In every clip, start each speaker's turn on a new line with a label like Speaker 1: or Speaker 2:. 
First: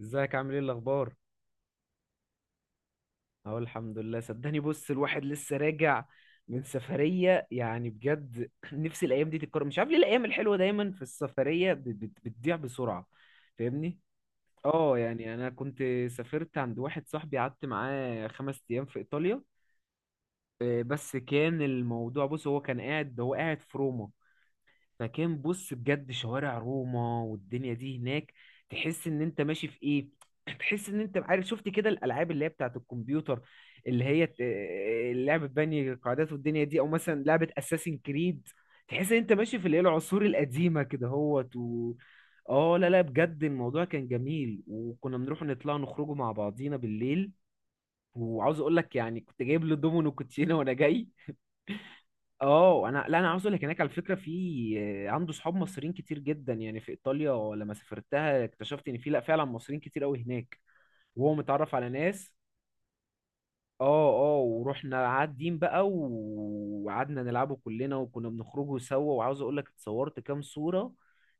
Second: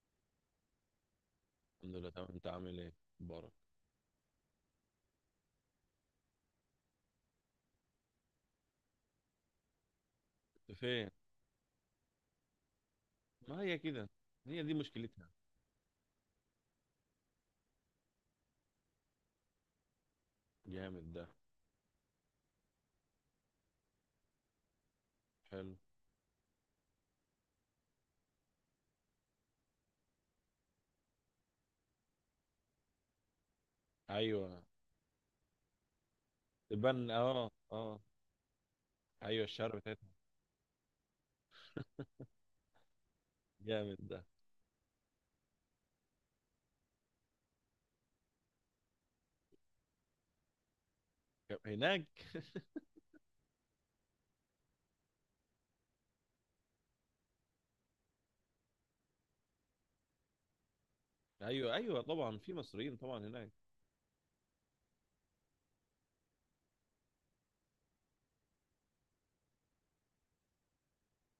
Speaker 1: ازيك؟ عامل ايه؟ الاخبار؟
Speaker 2: الحمد لله، تمام. انت عامل ايه؟ مبارك.
Speaker 1: اهو الحمد لله، صدقني بص الواحد لسه راجع من سفرية، يعني بجد. نفسي الايام دي تتكرر، مش عارف ليه الايام الحلوة
Speaker 2: انت
Speaker 1: دايما في
Speaker 2: فين؟
Speaker 1: السفرية بتضيع بسرعة.
Speaker 2: ما هي
Speaker 1: فاهمني؟
Speaker 2: كده. هي دي
Speaker 1: اه،
Speaker 2: مشكلتها.
Speaker 1: يعني انا كنت سافرت عند واحد صاحبي، قعدت معاه 5 ايام في ايطاليا. آه،
Speaker 2: جامد
Speaker 1: بس
Speaker 2: ده.
Speaker 1: كان الموضوع، بص هو كان قاعد هو قاعد في روما. لكن بص
Speaker 2: حلو.
Speaker 1: بجد شوارع روما والدنيا دي هناك، تحس ان انت ماشي في ايه، تحس ان انت، عارف، شفت كده الالعاب اللي هي بتاعت الكمبيوتر، اللي هي ت-
Speaker 2: ايوه،
Speaker 1: لعبة بني قاعدات والدنيا دي، او
Speaker 2: تبان.
Speaker 1: مثلا لعبة
Speaker 2: اه،
Speaker 1: اساسين
Speaker 2: اه.
Speaker 1: كريد. تحس ان انت
Speaker 2: ايوه،
Speaker 1: ماشي في
Speaker 2: الشعر
Speaker 1: الايه،
Speaker 2: بتاعتها.
Speaker 1: العصور القديمة كده هوت و اه، لا لا، بجد الموضوع
Speaker 2: جامد
Speaker 1: كان
Speaker 2: ده.
Speaker 1: جميل، وكنا بنروح نطلع نخرجوا مع بعضينا بالليل. وعاوز اقول لك يعني كنت جايب له دومينو كوتشينه وانا جاي.
Speaker 2: هناك.
Speaker 1: اه، انا، لا، انا عاوز اقول لك هناك على فكره في عنده صحاب مصريين كتير جدا. يعني في ايطاليا لما سافرتها اكتشفت ان في، لا فعلا، مصريين كتير قوي هناك، وهو متعرف
Speaker 2: ايوه،
Speaker 1: على
Speaker 2: ايوه،
Speaker 1: ناس.
Speaker 2: طبعا في مصريين طبعا هناك.
Speaker 1: اه اه ورحنا قاعدين بقى و- وقعدنا نلعبه كلنا، وكنا بنخرجوا سوا. وعاوز اقول لك اتصورت كام صوره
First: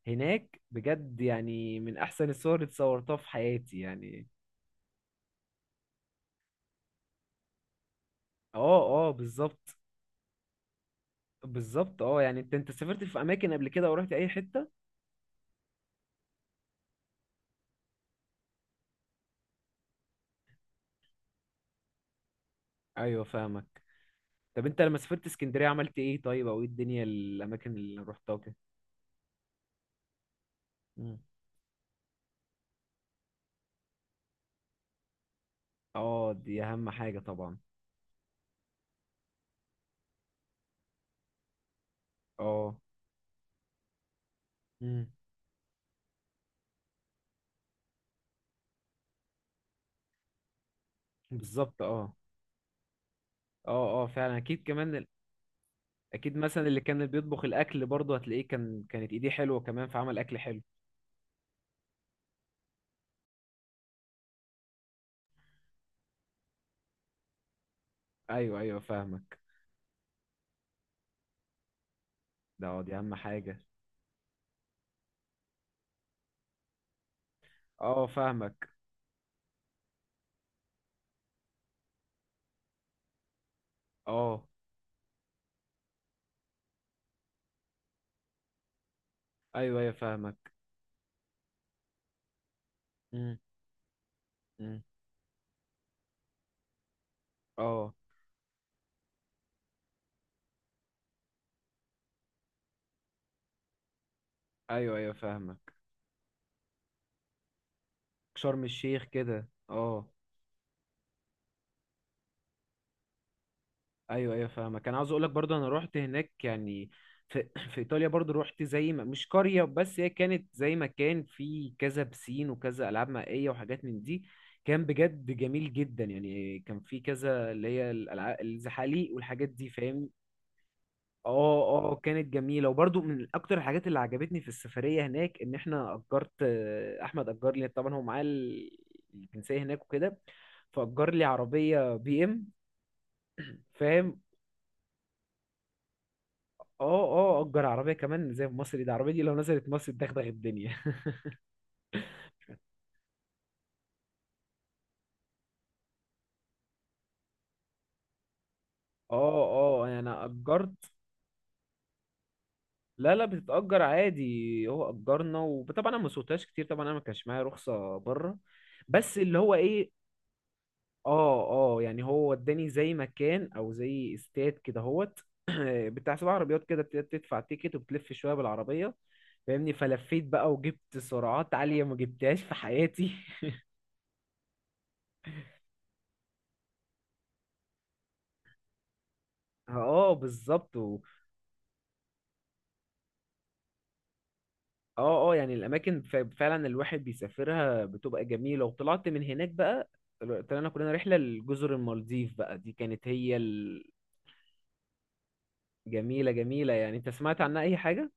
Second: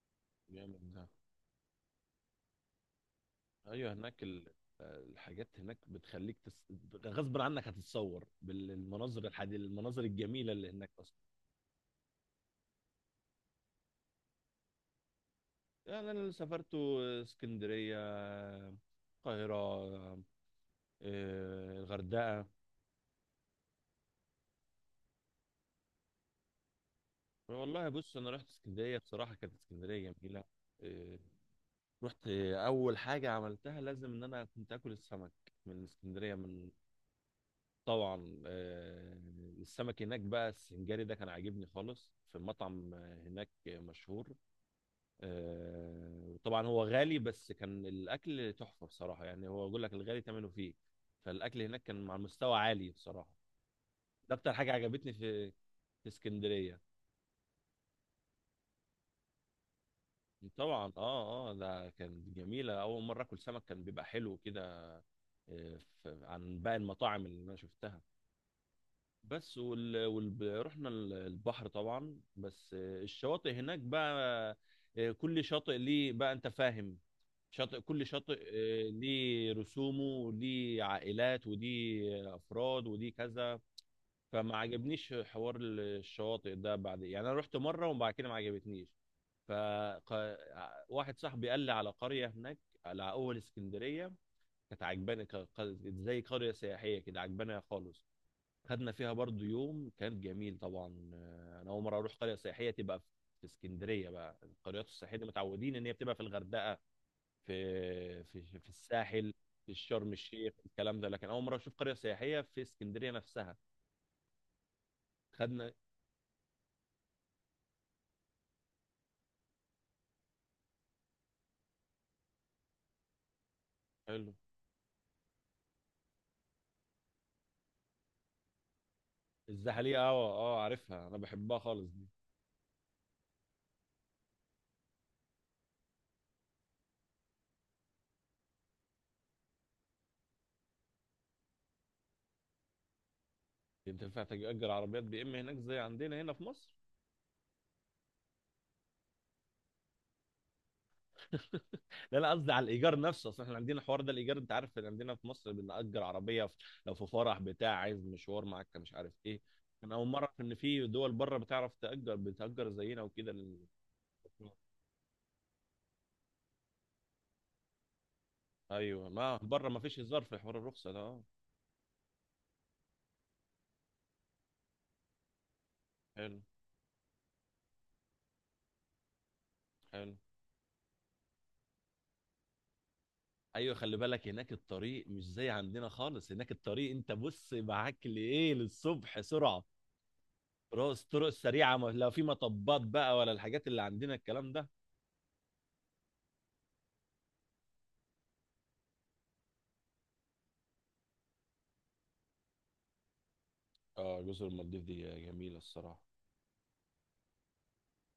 Speaker 1: هناك،
Speaker 2: جامد ده.
Speaker 1: بجد يعني من احسن الصور اللي اتصورتها في حياتي
Speaker 2: ايوه، هناك
Speaker 1: يعني.
Speaker 2: الحاجات هناك بتخليك غصب عنك هتتصور
Speaker 1: اه اه
Speaker 2: بالمناظر
Speaker 1: بالظبط.
Speaker 2: المناظر الجميله اللي هناك اصلا.
Speaker 1: بالظبط، اه يعني، انت سافرت في اماكن قبل كده ورحت اي حته؟
Speaker 2: يعني انا اللي سافرت اسكندريه، القاهره، الغردقه.
Speaker 1: ايوه فاهمك. طب انت لما سافرت اسكندريه عملت ايه طيب؟ او ايه الدنيا الاماكن
Speaker 2: والله
Speaker 1: اللي
Speaker 2: بص، انا
Speaker 1: رحتها
Speaker 2: رحت
Speaker 1: كده؟
Speaker 2: اسكندريه بصراحه، كانت اسكندريه جميله.
Speaker 1: مم.
Speaker 2: إيه، رحت اول حاجه عملتها لازم ان انا كنت اكل السمك من
Speaker 1: اه
Speaker 2: اسكندريه،
Speaker 1: دي
Speaker 2: من.
Speaker 1: اهم حاجه طبعا.
Speaker 2: طبعا. السمك هناك بقى السنجاري ده كان عاجبني خالص في
Speaker 1: اه،
Speaker 2: مطعم هناك مشهور.
Speaker 1: مم.
Speaker 2: وطبعا هو غالي، بس كان الاكل تحفه بصراحه، يعني هو بقول لك الغالي ثمنه فيه. فالاكل
Speaker 1: بالظبط
Speaker 2: هناك كان
Speaker 1: اه.
Speaker 2: على مستوى عالي بصراحه.
Speaker 1: اه اه
Speaker 2: ده
Speaker 1: فعلا،
Speaker 2: اكتر
Speaker 1: اكيد،
Speaker 2: حاجه عجبتني في
Speaker 1: اكيد مثلا اللي
Speaker 2: اسكندريه.
Speaker 1: كان بيطبخ الاكل برضه هتلاقيه كانت ايديه حلوه كمان، فعمل اكل حلو.
Speaker 2: طبعا. اه، اه. ده كانت جميله، اول مره اكل سمك كان بيبقى حلو كده. عن باقي المطاعم اللي انا شفتها.
Speaker 1: ايوه ايوه فاهمك.
Speaker 2: بس، رحنا البحر طبعا،
Speaker 1: ده
Speaker 2: بس
Speaker 1: اه، دي اهم
Speaker 2: الشواطئ
Speaker 1: حاجه.
Speaker 2: هناك بقى. كل شاطئ ليه بقى، انت فاهم، شاطئ،
Speaker 1: اه
Speaker 2: كل شاطئ
Speaker 1: فاهمك.
Speaker 2: ليه رسومه وليه عائلات ودي افراد ودي كذا.
Speaker 1: اه
Speaker 2: فما عجبنيش حوار الشواطئ ده بعد، يعني انا رحت مره وبعد كده ما عجبتنيش.
Speaker 1: ايوه ايوه فاهمك.
Speaker 2: فواحد صاحبي قال لي على قرية هناك على أول
Speaker 1: مم.
Speaker 2: اسكندرية.
Speaker 1: مم.
Speaker 2: كانت عجباني، زي قرية سياحية كده، عجباني
Speaker 1: اه
Speaker 2: خالص. خدنا فيها برضو يوم كان جميل طبعا. أنا أول مرة أروح قرية سياحية تبقى في اسكندرية بقى. القريات
Speaker 1: ايوه ايوه
Speaker 2: السياحية دي
Speaker 1: فاهمك.
Speaker 2: متعودين إن هي بتبقى في الغردقة، في في
Speaker 1: شرم
Speaker 2: في
Speaker 1: الشيخ
Speaker 2: الساحل،
Speaker 1: كده،
Speaker 2: في
Speaker 1: اه.
Speaker 2: شرم الشيخ الكلام ده، لكن أول مرة أشوف قرية سياحية في اسكندرية نفسها.
Speaker 1: ايوه ايوه فاهمك، كان عاوز اقول لك برضه انا
Speaker 2: خدنا.
Speaker 1: رحت هناك يعني في, في ايطاليا برضه. رحت زي ما، مش قريه، بس هي كانت زي ما كان في كذا بسين وكذا العاب مائيه وحاجات من دي.
Speaker 2: حلو.
Speaker 1: كان بجد جميل جدا، يعني كان في كذا اللي هي الالعاب، الزحاليق والحاجات دي،
Speaker 2: الزحلية،
Speaker 1: فاهم؟
Speaker 2: اه، اه، عارفها انا، بحبها
Speaker 1: اه
Speaker 2: خالص.
Speaker 1: اه كانت جميله. وبرضه من اكتر الحاجات اللي عجبتني في السفريه هناك ان احنا اجرت، احمد اجر لي طبعا هو معاه الجنسيه هناك وكده، فاجر لي عربيه بي ام،
Speaker 2: انت
Speaker 1: فاهم؟
Speaker 2: ينفع تأجر عربيات BM هناك زي عندنا هنا في مصر؟
Speaker 1: اه اه، اجر عربيه كمان زي في مصر، دي العربيه دي لو نزلت مصر تدغدغ الدنيا.
Speaker 2: لا، لا، قصدي على الايجار نفسه، اصل احنا عندنا الحوار ده، الايجار. انت عارف ان عندنا في مصر بنأجر عربيه لو في فرح بتاع عايز مشوار معاك مش عارف ايه.
Speaker 1: اه اه
Speaker 2: انا
Speaker 1: يعني
Speaker 2: اول مره
Speaker 1: انا
Speaker 2: اعرف ان في
Speaker 1: اجرت.
Speaker 2: دول بره بتعرف تأجر بتأجر زينا
Speaker 1: لا لا،
Speaker 2: وكده
Speaker 1: بتتأجر عادي، هو اجرنا، وطبعا انا ما سوقتهاش كتير طبعا، انا ما كانش معايا رخصة بره.
Speaker 2: ايوه،
Speaker 1: بس
Speaker 2: ما
Speaker 1: اللي هو
Speaker 2: بره ما
Speaker 1: ايه،
Speaker 2: فيش هزار في حوار الرخصه ده، اه.
Speaker 1: اه اه يعني هو وداني زي مكان او زي استاد كده هوت، بتاع سبع
Speaker 2: حلو.
Speaker 1: عربيات كده، بتدفع تيكت وبتلف شوية بالعربية، فاهمني؟
Speaker 2: حلو.
Speaker 1: فلفيت بقى وجبت سرعات عالية ما جبتهاش في حياتي.
Speaker 2: ايوه، خلي بالك، هناك الطريق مش زي عندنا خالص. هناك الطريق انت بص معاك لايه للصبح سرعه.
Speaker 1: اه بالظبط.
Speaker 2: طرق، الطرق السريعه لا في مطبات بقى ولا الحاجات اللي عندنا الكلام ده.
Speaker 1: اه اه يعني الاماكن، فعلا الواحد بيسافرها بتبقى جميله. وطلعت من هناك بقى، طلعنا كلنا رحله لجزر المالديف، بقى دي كانت هي الجميله.
Speaker 2: اه، جزر المالديف دي جميلة الصراحة.
Speaker 1: جميله جميله. يعني انت سمعت عنها اي حاجه؟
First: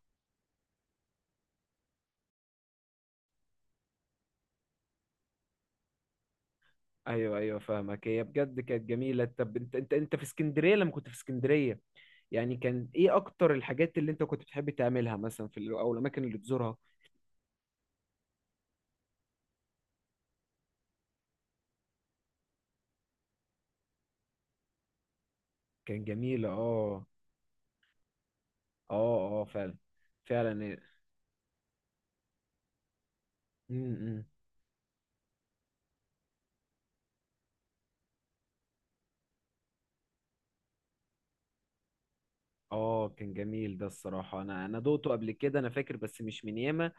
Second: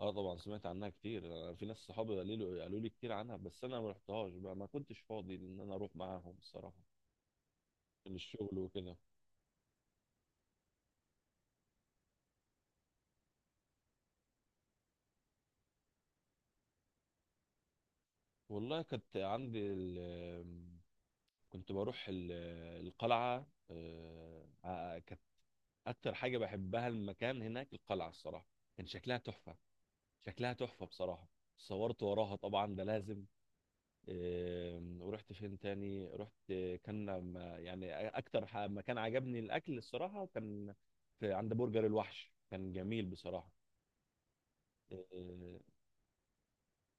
Speaker 2: اه، طبعا سمعت عنها كتير. أنا في ناس صحابي قالوا لي كتير عنها، بس انا ما رحتهاش بقى، ما كنتش فاضي ان انا اروح معاهم الصراحة.
Speaker 1: ايوه ايوه فاهمك.
Speaker 2: من
Speaker 1: هي
Speaker 2: الشغل
Speaker 1: بجد كانت
Speaker 2: وكده.
Speaker 1: جميله. طب انت، انت في اسكندريه، لما كنت في اسكندريه، يعني كان ايه اكتر الحاجات اللي انت كنت بتحب تعملها مثلا او الاماكن اللي تزورها؟
Speaker 2: والله كنت عندي كنت بروح القلعة. كانت
Speaker 1: كان
Speaker 2: اكتر حاجة
Speaker 1: جميله،
Speaker 2: بحبها
Speaker 1: اه.
Speaker 2: المكان هناك القلعة الصراحة. كان شكلها
Speaker 1: اه
Speaker 2: تحفة.
Speaker 1: فعلا.
Speaker 2: شكلها
Speaker 1: فعلا.
Speaker 2: تحفة بصراحة. صورت وراها طبعا، ده لازم.
Speaker 1: م- م.
Speaker 2: ورحت فين تاني؟ رحت. كان يعني اكتر مكان عجبني الاكل الصراحه كان في عند برجر الوحش، كان جميل
Speaker 1: اه كان
Speaker 2: بصراحه.
Speaker 1: جميل ده الصراحة، انا دوقته قبل كده،
Speaker 2: اه.
Speaker 1: انا فاكر، بس مش من ياما.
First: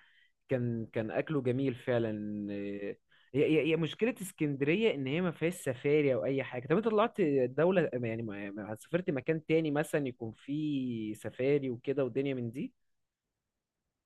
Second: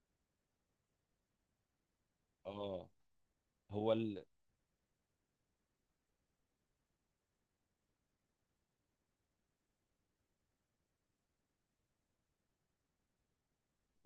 Speaker 1: كان اكله جميل فعلا،
Speaker 2: آه،
Speaker 1: إيه، هي
Speaker 2: هو
Speaker 1: مشكلة اسكندرية ان هي ما فيهاش سفاري او اي حاجة. طب انت طلعت دولة يعني، سافرت مكان تاني مثلا يكون فيه سفاري وكده ودنيا من دي؟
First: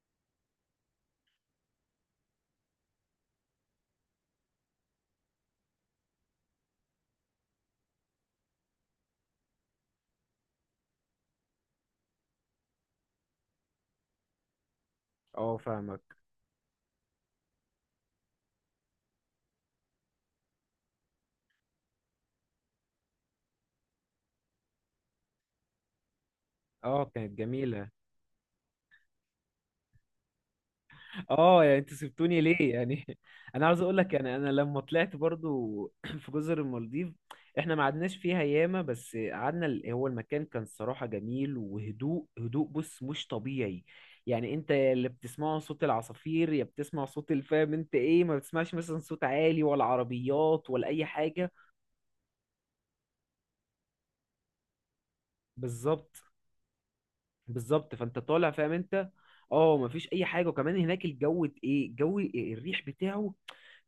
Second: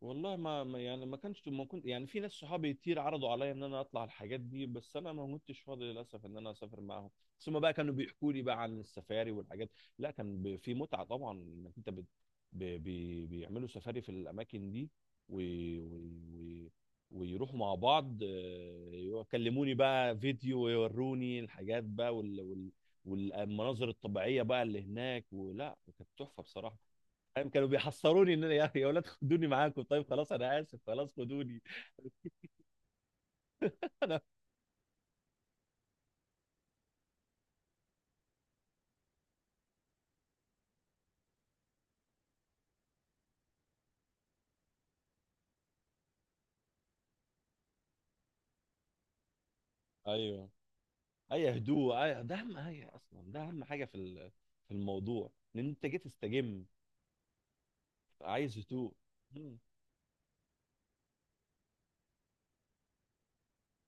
Speaker 2: والله يعني ما كانش، ما كنت يعني، في ناس صحابي كتير عرضوا عليا ان انا اطلع الحاجات دي، بس انا ما كنتش فاضي للاسف ان انا اسافر معاهم. ثم بقى كانوا بيحكوا لي بقى عن السفاري والحاجات. لا، كان في متعة طبعا انك انت بيعملوا سفاري في الاماكن دي و...
Speaker 1: اه فاهمك.
Speaker 2: و... و... ويروحوا مع بعض، يكلموني بقى فيديو ويوروني الحاجات بقى والمناظر الطبيعية بقى اللي هناك، ولا كانت تحفة بصراحة.
Speaker 1: اه كانت
Speaker 2: فاهم، كانوا
Speaker 1: جميلة.
Speaker 2: بيحصروني ان انا، يا اخي يا اولاد خدوني معاكم، طيب خلاص انا اسف خلاص خدوني.
Speaker 1: اه يعني انتوا سبتوني ليه يعني؟ انا عاوز اقول لك
Speaker 2: انا،
Speaker 1: يعني انا لما طلعت برضو في جزر المالديف، احنا ما قعدناش فيها ياما بس قعدنا هو المكان كان صراحة جميل، وهدوء هدوء بص مش طبيعي. يعني انت يا اللي بتسمعه صوت العصافير، يا بتسمع صوت الفام، انت ايه، ما بتسمعش مثلا صوت عالي ولا
Speaker 2: ايوه.
Speaker 1: عربيات ولا اي حاجة.
Speaker 2: اي هدوء، ده اهم حاجه اصلا، ده اهم حاجه في في الموضوع، ان انت جيت
Speaker 1: بالظبط.
Speaker 2: تستجم،
Speaker 1: بالظبط، فانت طالع
Speaker 2: عايز
Speaker 1: فاهم
Speaker 2: هدوء.
Speaker 1: انت،
Speaker 2: مم.
Speaker 1: اه مفيش اي حاجة. وكمان هناك الجو، ايه، الجو الريح بتاعه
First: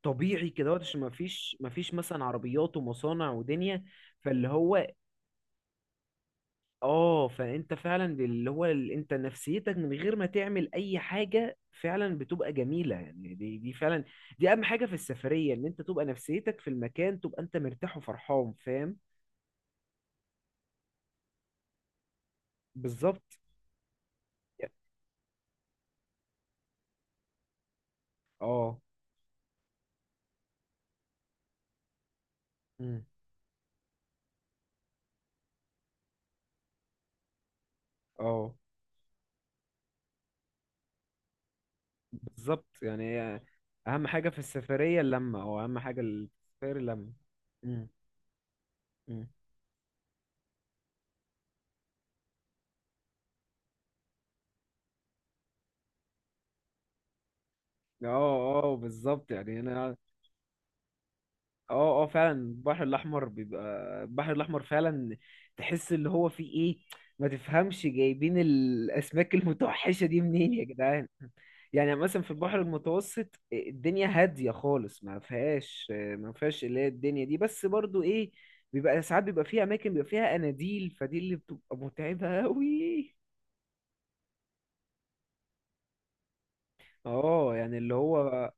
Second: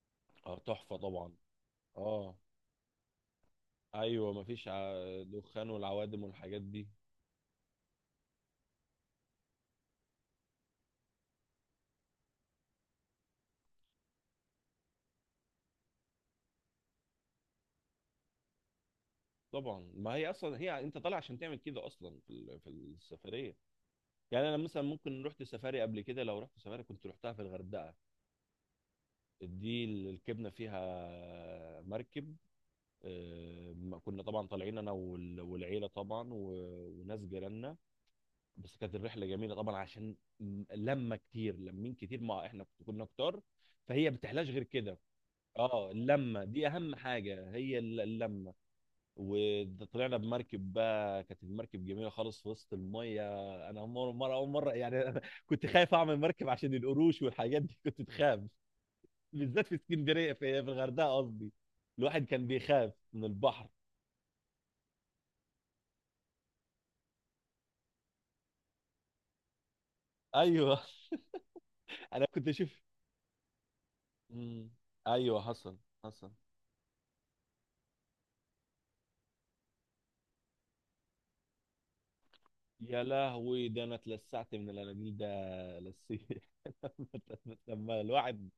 Speaker 1: طبيعي
Speaker 2: اه،
Speaker 1: كده
Speaker 2: تحفه
Speaker 1: عشان ما
Speaker 2: طبعا.
Speaker 1: فيش ما فيش مثلا
Speaker 2: اه.
Speaker 1: عربيات ومصانع ودنيا.
Speaker 2: ايوه
Speaker 1: فاللي
Speaker 2: مفيش
Speaker 1: هو،
Speaker 2: دخان والعوادم والحاجات دي.
Speaker 1: اه فانت فعلا، اللي هو انت نفسيتك من غير ما تعمل اي حاجه فعلا بتبقى جميله. يعني دي فعلا دي اهم حاجه في السفريه، ان انت تبقى نفسيتك في المكان، تبقى انت مرتاح وفرحان، فاهم؟
Speaker 2: طبعا، ما هي اصلا هي انت طالع عشان تعمل كده اصلا في
Speaker 1: بالظبط
Speaker 2: السفريه. يعني انا مثلا ممكن رحت سفاري قبل كده، لو رحت سفاري كنت رحتها في الغردقه.
Speaker 1: اه.
Speaker 2: دي الكبنه فيها مركب.
Speaker 1: مم.
Speaker 2: كنا طبعا طالعين، انا والعيله طبعا وناس جيراننا.
Speaker 1: اه
Speaker 2: بس كانت الرحله جميله طبعا عشان لما كتير لمين كتير، ما احنا
Speaker 1: بالظبط. يعني
Speaker 2: كنا
Speaker 1: هي
Speaker 2: كتار.
Speaker 1: اهم
Speaker 2: فهي
Speaker 1: حاجه في
Speaker 2: بتحلاش غير كده.
Speaker 1: السفريه اللمه، او اهم
Speaker 2: اه،
Speaker 1: حاجه
Speaker 2: اللمه دي
Speaker 1: السفرية
Speaker 2: اهم
Speaker 1: اللمه.
Speaker 2: حاجه، هي
Speaker 1: مم.
Speaker 2: اللمه.
Speaker 1: مم.
Speaker 2: وطلعنا بمركب بقى، كانت المركب جميله خالص في وسط الميه. انا مره مره اول مره يعني. أنا كنت خايف اعمل مركب عشان القروش والحاجات دي، كنت بخاف.
Speaker 1: اه اه بالظبط يعني
Speaker 2: بالذات في
Speaker 1: انا.
Speaker 2: اسكندريه، في الغردقه قصدي.
Speaker 1: اه اه
Speaker 2: الواحد
Speaker 1: فعلا
Speaker 2: كان
Speaker 1: البحر
Speaker 2: بيخاف من
Speaker 1: الاحمر بيبقى،
Speaker 2: البحر.
Speaker 1: البحر الاحمر فعلا تحس اللي هو فيه ايه. ما تفهمش جايبين الاسماك المتوحشه دي منين يا
Speaker 2: ايوه.
Speaker 1: جدعان. يعني مثلا
Speaker 2: انا
Speaker 1: في
Speaker 2: كنت
Speaker 1: البحر
Speaker 2: اشوف.
Speaker 1: المتوسط الدنيا هاديه
Speaker 2: مم.
Speaker 1: خالص، ما
Speaker 2: ايوه، حصل.
Speaker 1: فيهاش
Speaker 2: حصل.
Speaker 1: ما فيهاش اللي هي الدنيا دي، بس برضو ايه، بيبقى ساعات بيبقى فيها اماكن بيبقى فيها اناديل، فدي اللي بتبقى متعبه
Speaker 2: يا
Speaker 1: قوي.
Speaker 2: لهوي، ده انا اتلسعت من الاناديل ده لسيه.
Speaker 1: اه يعني اللي
Speaker 2: لما
Speaker 1: هو
Speaker 2: الواحد.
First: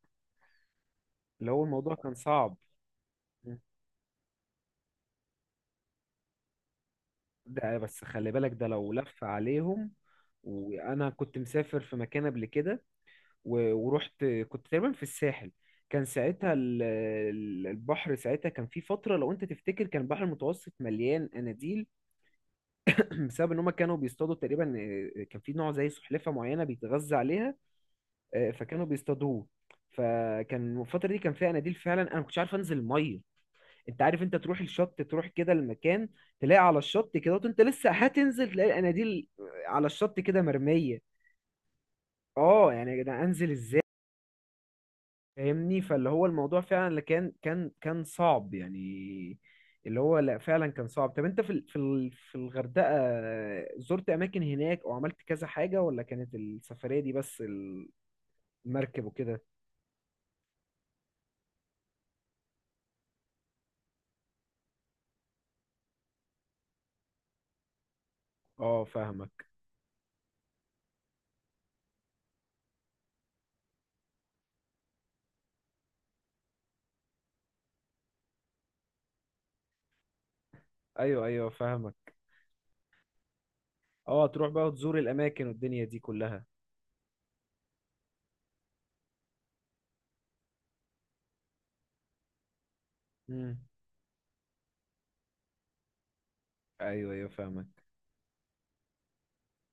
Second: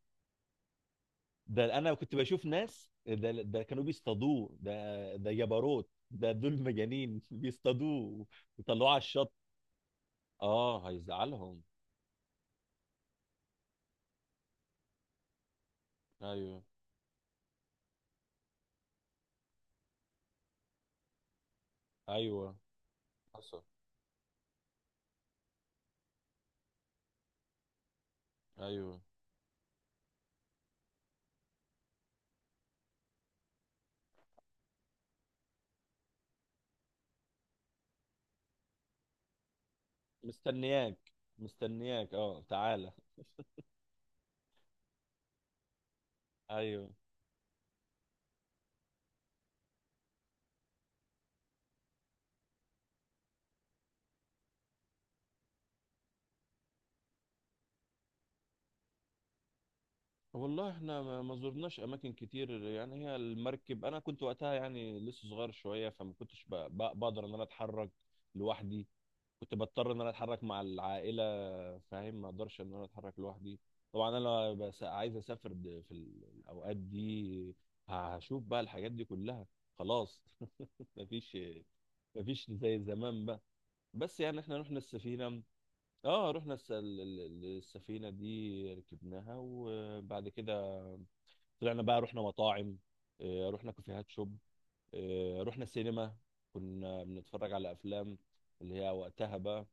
Speaker 1: اللي هو
Speaker 2: ده انا
Speaker 1: الموضوع كان
Speaker 2: كنت بشوف
Speaker 1: صعب.
Speaker 2: ناس، ده ده كانوا بيصطادوه، ده ده جبروت، ده دول مجانين.
Speaker 1: ده بس
Speaker 2: بيصطادوه
Speaker 1: خلي بالك ده
Speaker 2: وطلعوه
Speaker 1: لو
Speaker 2: على
Speaker 1: لف
Speaker 2: الشط.
Speaker 1: عليهم.
Speaker 2: اه،
Speaker 1: وانا كنت
Speaker 2: هيزعلهم.
Speaker 1: مسافر في مكان قبل كده، و- ورحت كنت تقريبا في الساحل. كان ساعتها
Speaker 2: ايوه،
Speaker 1: البحر ساعتها كان في فترة، لو انت تفتكر كان البحر المتوسط مليان اناديل
Speaker 2: ايوه
Speaker 1: بسبب ان
Speaker 2: حصل.
Speaker 1: هم كانوا بيصطادوا تقريبا، كان في نوع زي سلحفاة معينة بيتغذى عليها، فكانوا
Speaker 2: ايوه،
Speaker 1: بيصطادوه. فكان الفترة دي كان فيها اناديل فعلا، انا ما كنتش عارف انزل المية. انت عارف انت تروح الشط، تروح كده المكان، تلاقي على الشط كده، وانت لسه هتنزل تلاقي الاناديل على الشط كده
Speaker 2: مستنياك،
Speaker 1: مرمية.
Speaker 2: مستنياك، اه
Speaker 1: اه يعني
Speaker 2: تعالى.
Speaker 1: يا جدعان انزل ازاي، فاهمني؟ فاللي هو الموضوع فعلا،
Speaker 2: ايوه.
Speaker 1: اللي كان صعب يعني. اللي هو لا فعلا كان صعب. طب انت في الغردقة، زرت اماكن هناك او عملت كذا حاجة، ولا كانت السفرية دي بس المركب وكده؟
Speaker 2: والله احنا ما زرناش اماكن كتير، يعني هي المركب انا كنت وقتها يعني لسه صغير شويه، فما كنتش بقدر ان انا اتحرك
Speaker 1: اه
Speaker 2: لوحدي.
Speaker 1: فاهمك.
Speaker 2: كنت بضطر ان انا اتحرك مع العائله. فاهم، ما اقدرش ان انا اتحرك لوحدي. طبعا انا بس عايز اسافر في الاوقات دي، هشوف بقى الحاجات دي كلها خلاص.
Speaker 1: ايوه
Speaker 2: مفيش
Speaker 1: ايوه فاهمك.
Speaker 2: مفيش زي زمان بقى. بس
Speaker 1: اه
Speaker 2: يعني
Speaker 1: تروح
Speaker 2: احنا
Speaker 1: بقى
Speaker 2: رحنا
Speaker 1: وتزور
Speaker 2: السفينه.
Speaker 1: الاماكن والدنيا دي
Speaker 2: اه،
Speaker 1: كلها.
Speaker 2: رحنا السفينه دي ركبناها، وبعد كده طلعنا بقى، رحنا مطاعم،
Speaker 1: امم
Speaker 2: رحنا كافيهات شوب، رحنا سينما، كنا
Speaker 1: ايوه ايوه
Speaker 2: بنتفرج على
Speaker 1: فاهمك.
Speaker 2: افلام اللي هي وقتها بقى.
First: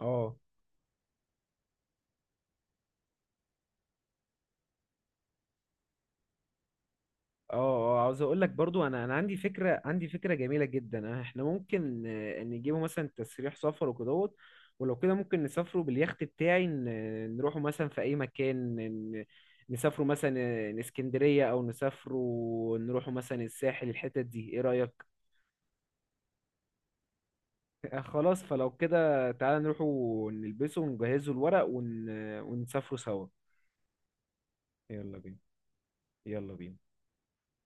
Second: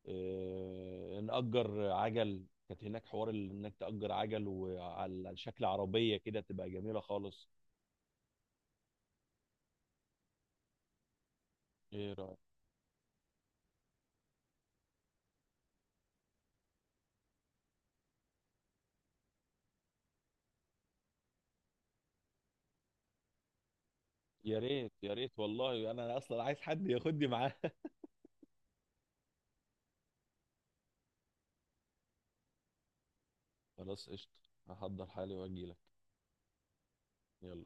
Speaker 1: اه
Speaker 2: نأجر عجل، كانت هناك حوار انك تأجر عجل وعلى شكل عربية كده، تبقى جميلة خالص.
Speaker 1: اه اه عاوز اقول لك برضو، انا عندي فكره، عندي فكره جميله جدا. احنا ممكن،
Speaker 2: ايه رأيك؟
Speaker 1: نجيبه مثلا تسريح سفر وكدهوت. ولو كده ممكن نسافروا باليخت بتاعي، نروحوا مثلا في اي مكان، ن- نسافروا مثلا، اسكندريه، او نسافروا نروحوا مثلا الساحل، الحتت دي،
Speaker 2: يا
Speaker 1: ايه
Speaker 2: ريت،
Speaker 1: رايك؟
Speaker 2: يا ريت والله، انا اصلا عايز حد ياخدني معاه.
Speaker 1: خلاص. فلو كده تعالى نروحوا نلبسه ونجهزوا الورق، ون... آه، ونسافروا سوا.
Speaker 2: خلاص، قشطة. هحضر
Speaker 1: يلا
Speaker 2: حالي
Speaker 1: بينا.
Speaker 2: واجيلك.
Speaker 1: يلا بينا.
Speaker 2: يلا.